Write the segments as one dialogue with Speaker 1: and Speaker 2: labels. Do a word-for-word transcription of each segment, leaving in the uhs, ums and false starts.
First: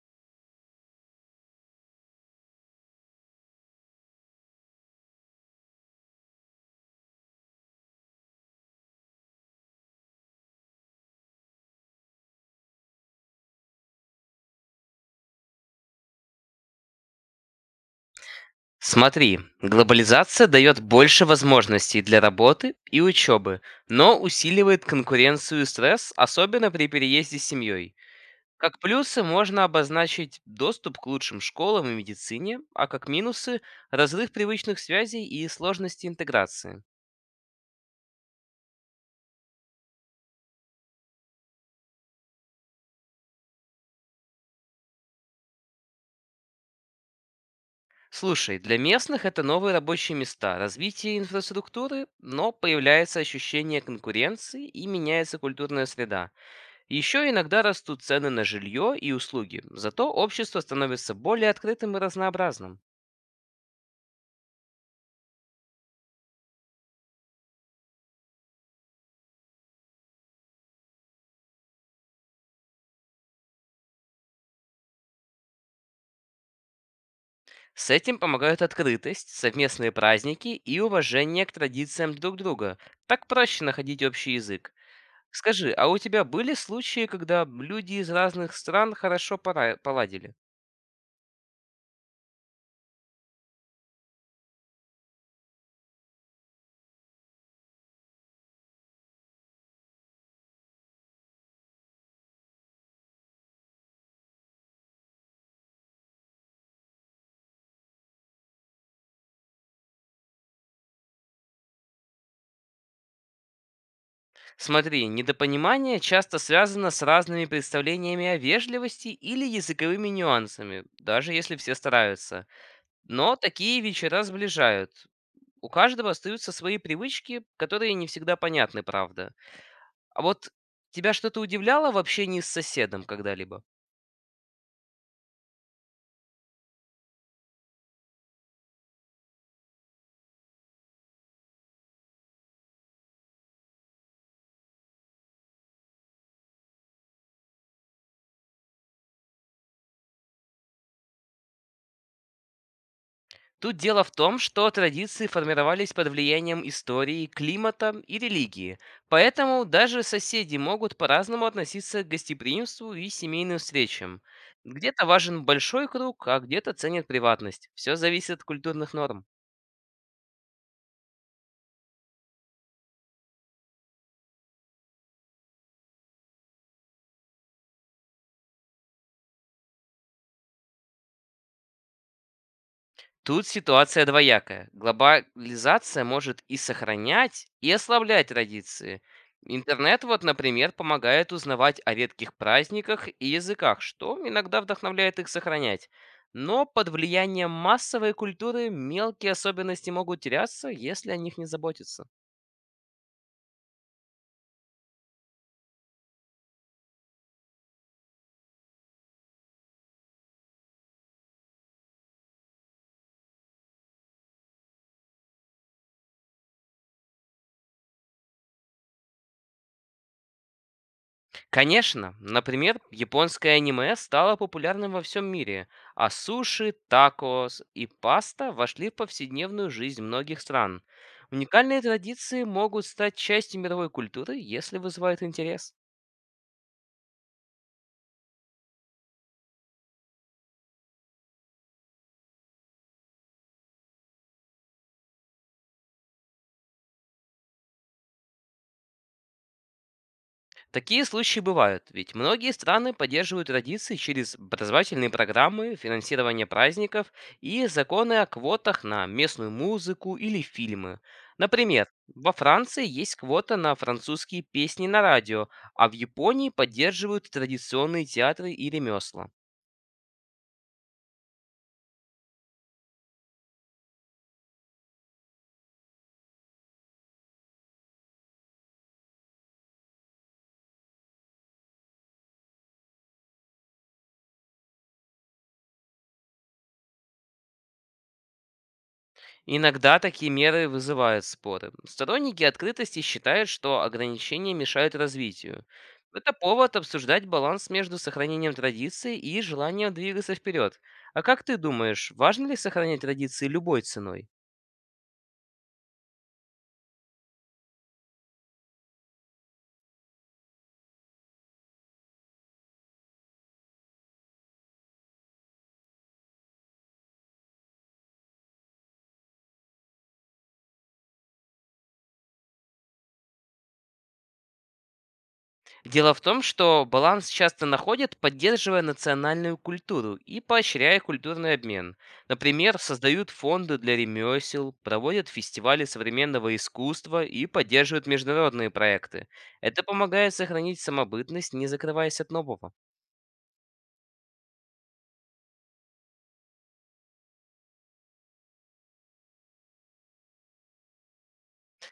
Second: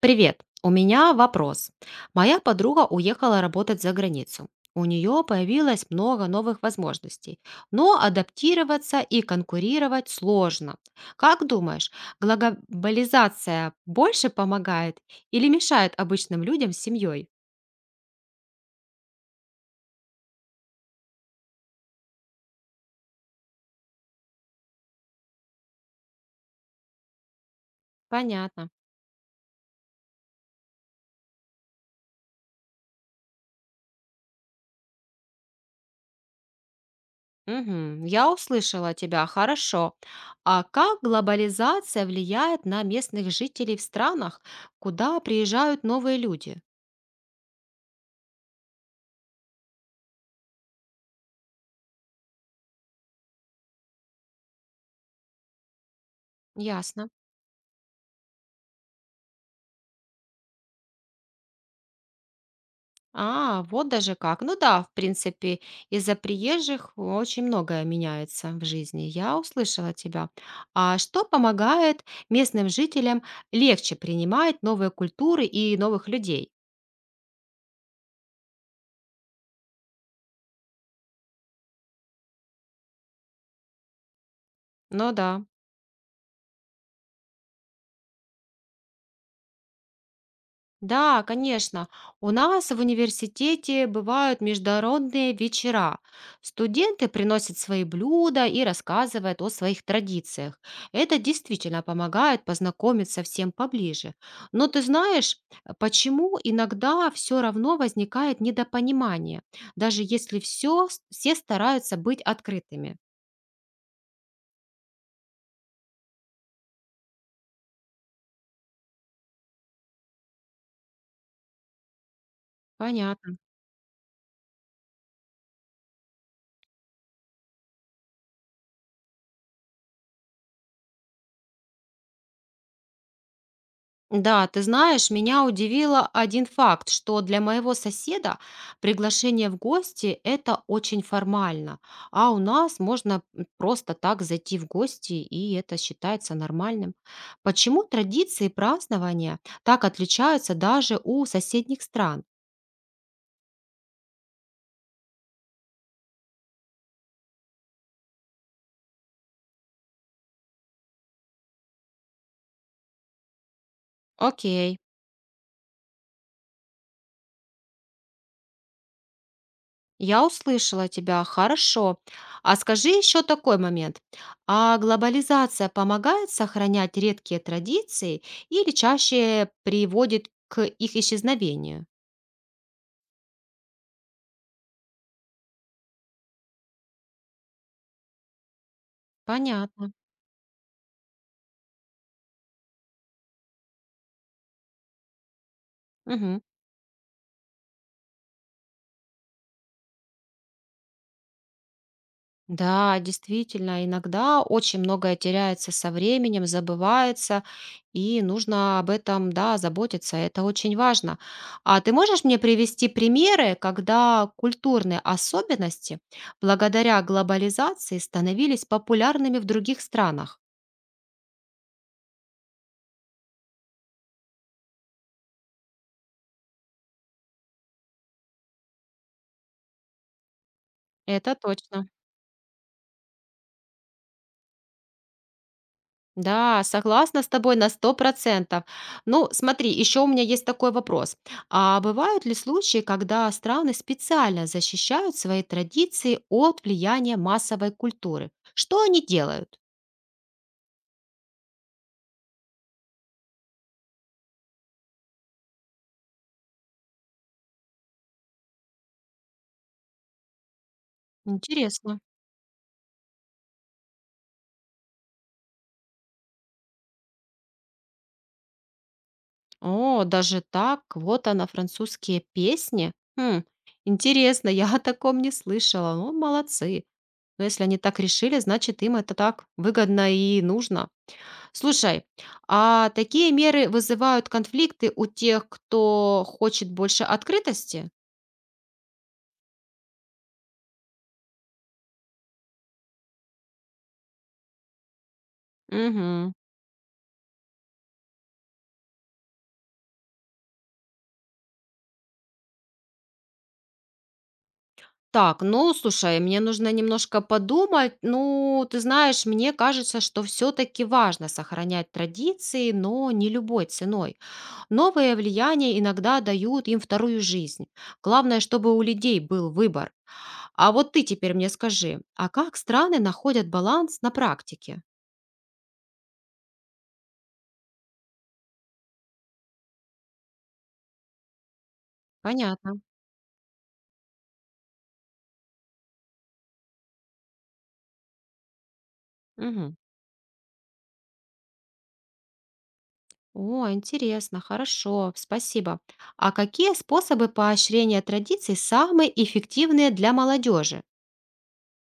Speaker 1: Привет, у меня вопрос. Моя подруга уехала работать за границу. У нее появилось много новых возможностей, но адаптироваться и конкурировать сложно. Как думаешь, глобализация больше помогает или мешает обычным людям с семьей?
Speaker 2: Смотри, глобализация дает больше возможностей для работы и учебы, но усиливает конкуренцию и стресс, особенно при переезде с семьей.
Speaker 1: Понятно.
Speaker 2: Как плюсы можно обозначить доступ к лучшим школам и медицине, а как минусы– разрыв привычных связей и сложности интеграции.
Speaker 1: Мгм, я услышала тебя, хорошо. А как глобализация влияет на местных жителей в странах, куда приезжают новые люди?
Speaker 2: Слушай, для местных это новые рабочие места, развитие инфраструктуры, но появляется ощущение конкуренции и меняется культурная среда.
Speaker 1: Ясно.
Speaker 2: Еще иногда растут цены на жилье и услуги, зато общество становится более открытым и разнообразным.
Speaker 1: А, вот даже как. Ну да, в принципе, из-за приезжих очень многое меняется в жизни. Я услышала тебя. А что помогает местным жителям легче принимать новые культуры и новых людей?
Speaker 2: С этим помогают открытость, совместные праздники и уважение к традициям друг друга. Так проще находить общий язык.
Speaker 1: Ну да.
Speaker 2: Скажи, а у тебя были случаи, когда люди из разных стран хорошо пора- поладили?
Speaker 1: Да, конечно. У нас в университете бывают международные вечера. Студенты приносят свои блюда и рассказывают о своих традициях. Это действительно помогает познакомиться всем поближе. Но ты знаешь, э, почему иногда все равно возникает недопонимание, даже если все, все стараются быть открытыми?
Speaker 2: Смотри, недопонимание часто связано с разными представлениями о вежливости или языковыми нюансами, даже если все стараются. Но
Speaker 1: Понятно.
Speaker 2: такие вечера сближают. У каждого остаются свои привычки, которые не всегда понятны, правда. А вот тебя что-то удивляло в общении с соседом когда-либо?
Speaker 1: Да, ты знаешь, меня удивило один факт, что для моего соседа приглашение в гости – это очень формально, а у нас можно м, просто так зайти в гости, и это считается нормальным. Почему традиции празднования так отличаются даже у соседних стран?
Speaker 2: Тут дело в том, что традиции формировались под влиянием истории, климата и религии. Поэтому даже соседи могут по-разному относиться к гостеприимству и семейным встречам.
Speaker 1: Окей.
Speaker 2: Где-то важен большой круг, а где-то ценят приватность. Все зависит от культурных норм.
Speaker 1: Я услышала тебя, хорошо. А скажи еще такой момент. А глобализация помогает сохранять редкие традиции или чаще приводит к их исчезновению?
Speaker 2: Тут ситуация двоякая. Глобализация может и сохранять, и ослаблять традиции.
Speaker 1: Понятно.
Speaker 2: Интернет, вот, например, помогает узнавать о редких праздниках и языках, что иногда вдохновляет их сохранять.
Speaker 1: Мгм.
Speaker 2: Но под влиянием массовой культуры мелкие особенности могут теряться, если о них не заботиться.
Speaker 1: Да, действительно, иногда очень многое теряется со временем, забывается, и нужно об этом, да, заботиться. Это очень важно. А ты можешь мне привести примеры, когда культурные особенности благодаря глобализации становились популярными в других странах?
Speaker 2: Конечно, например, японское аниме стало популярным во всем мире, а суши, такос и паста вошли в повседневную жизнь многих стран.
Speaker 1: Это
Speaker 2: Уникальные
Speaker 1: точно.
Speaker 2: традиции могут стать частью мировой культуры, если вызывают интерес.
Speaker 1: Да, согласна с тобой на сто процентов. Ну, смотри, еще у меня есть такой вопрос. А бывают ли случаи, когда страны специально защищают свои традиции от влияния массовой культуры? Что они делают?
Speaker 2: Такие случаи бывают, ведь многие страны поддерживают традиции через образовательные программы, финансирование праздников и законы о квотах на местную музыку или фильмы. Например,
Speaker 1: Интересно.
Speaker 2: во Франции есть квота на французские песни на радио, а в Японии поддерживают традиционные театры и ремесла.
Speaker 1: О, даже так, вот она, французские песни. Хм, интересно, я о таком не слышала. Ну, молодцы. Но если они так решили, значит, им это так выгодно и нужно. Слушай, а такие меры вызывают конфликты у тех, кто хочет больше открытости?
Speaker 2: Иногда такие меры вызывают споры. Сторонники открытости считают, что ограничения мешают развитию. Это
Speaker 1: Мгм.
Speaker 2: повод обсуждать баланс между сохранением традиций и желанием двигаться вперед. А как ты думаешь, важно ли сохранять традиции любой ценой?
Speaker 1: Так, ну, слушай, мне нужно немножко подумать. Ну, ты знаешь, мне кажется, что все-таки важно сохранять традиции, но не любой ценой. Новые влияния иногда дают им вторую жизнь. Главное, чтобы у людей был выбор. А вот ты теперь мне скажи, а как страны находят баланс на практике?
Speaker 2: Дело в том, что баланс часто находят, поддерживая национальную культуру и поощряя культурный обмен. Например,
Speaker 1: Понятно.
Speaker 2: создают фонды для ремесел, проводят фестивали современного искусства и поддерживают международные проекты.
Speaker 1: Мгм.
Speaker 2: Это помогает сохранить самобытность, не закрываясь от нового.
Speaker 1: О, интересно, хорошо, спасибо. А какие способы поощрения традиций самые эффективные для молодежи?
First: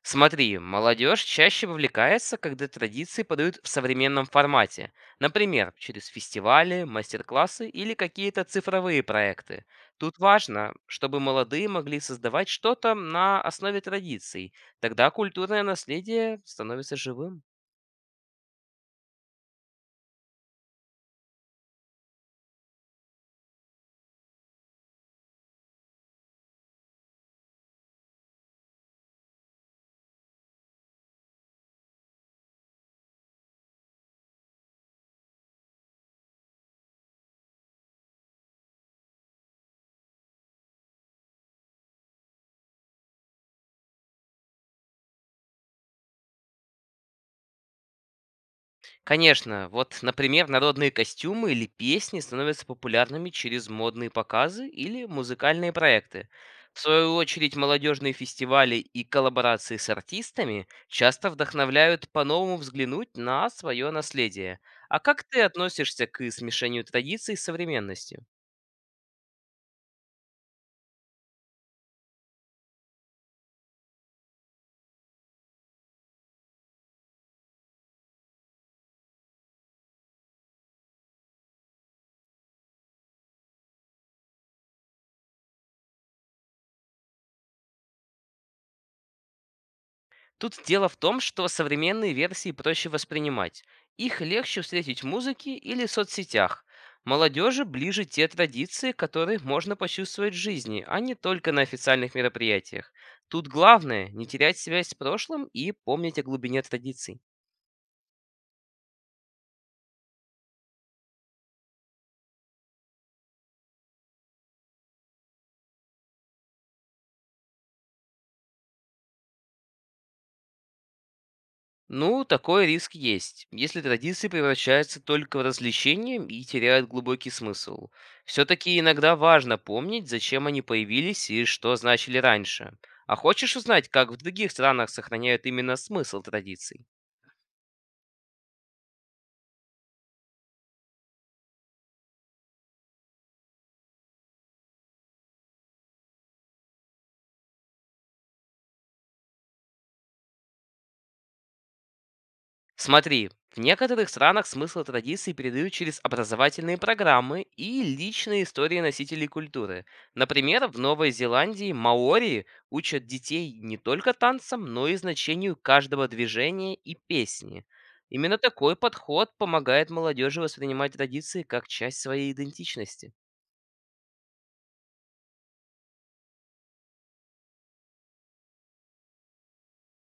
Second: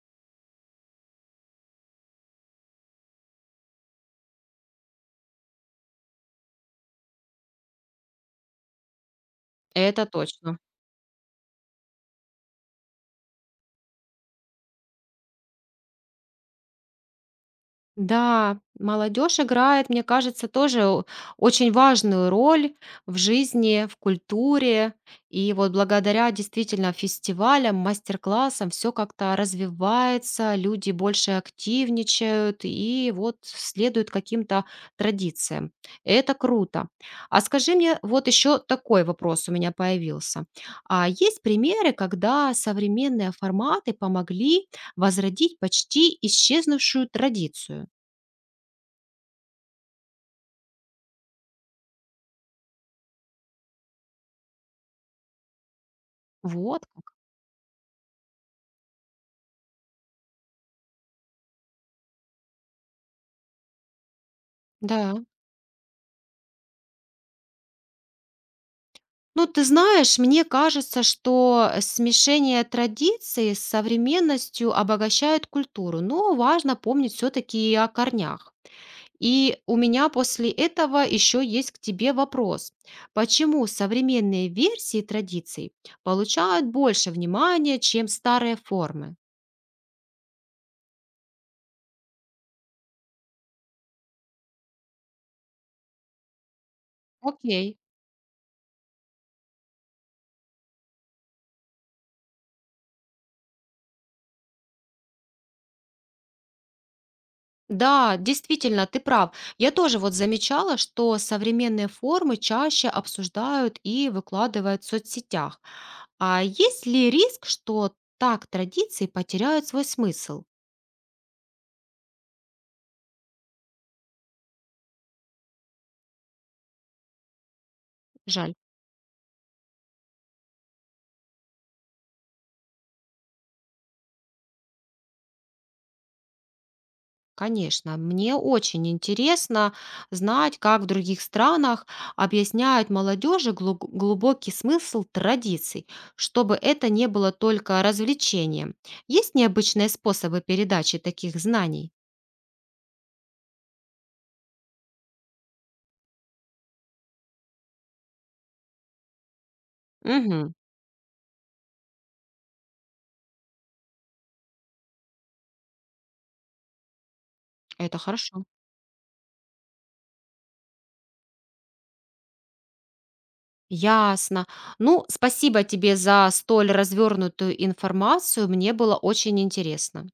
Speaker 2: Смотри, молодежь чаще вовлекается, когда традиции подают в современном формате. Например, через фестивали, мастер-классы или какие-то цифровые проекты.
Speaker 1: Это
Speaker 2: Тут
Speaker 1: точно.
Speaker 2: важно, чтобы молодые могли создавать что-то на основе традиций. Тогда культурное наследие становится живым.
Speaker 1: Да, молодежь играет, мне кажется, тоже о- очень важную роль в жизни, в культуре. И вот благодаря действительно фестивалям, мастер-классам все как-то развивается, люди больше активничают и вот следуют каким-то традициям. Это круто. А скажи мне, вот еще такой вопрос у меня появился. А есть примеры, когда современные форматы помогли возродить почти исчезнувшую традицию?
Speaker 2: Конечно, вот, например, народные костюмы или песни становятся популярными через модные показы или музыкальные проекты. В
Speaker 1: Вот
Speaker 2: свою
Speaker 1: как.
Speaker 2: очередь, молодежные фестивали и коллаборации с артистами часто вдохновляют по-новому взглянуть на свое наследие. А
Speaker 1: Да.
Speaker 2: как ты относишься к смешению традиций с современностью?
Speaker 1: Ну, ты знаешь, мне кажется, что э, смешение традиций с современностью обогащает культуру, но важно помнить все-таки и о корнях. И у меня после этого еще есть к тебе вопрос. Почему современные версии традиций получают больше внимания, чем старые формы?
Speaker 2: Тут дело в том, что современные версии проще воспринимать. Их легче встретить в музыке или соцсетях. Молодежи
Speaker 1: Окей.
Speaker 2: ближе те традиции, которые можно почувствовать в жизни, а не только на официальных мероприятиях. Тут главное не терять связь с прошлым и помнить о глубине традиций.
Speaker 1: Да, действительно, ты прав. Я тоже вот замечала, что современные формы чаще обсуждают и выкладывают в соцсетях. А есть ли риск, что так традиции потеряют свой смысл?
Speaker 2: Ну, такой риск есть, если традиции превращаются только в развлечение и теряют глубокий смысл.
Speaker 1: Жаль.
Speaker 2: Все-таки иногда важно помнить, зачем они появились и что значили раньше. А хочешь узнать, как в других странах сохраняют именно смысл традиций?
Speaker 1: Конечно, мне очень интересно знать, как в других странах объясняют молодежи глу- глубокий смысл традиций, чтобы это не было только развлечением. Есть необычные способы передачи таких знаний?
Speaker 2: Смотри, в некоторых странах смысл традиций передают через образовательные программы и личные истории носителей культуры.
Speaker 1: Угу,
Speaker 2: Например, в Новой Зеландии маори учат детей не только танцам, но и значению каждого движения и песни.
Speaker 1: это
Speaker 2: Именно
Speaker 1: хорошо.
Speaker 2: такой подход помогает молодежи воспринимать традиции как часть своей идентичности.
Speaker 1: Ясно. Ну, спасибо тебе за столь развернутую информацию. Мне было очень интересно.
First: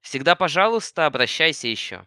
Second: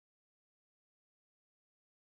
Speaker 2: Всегда, пожалуйста, обращайся еще.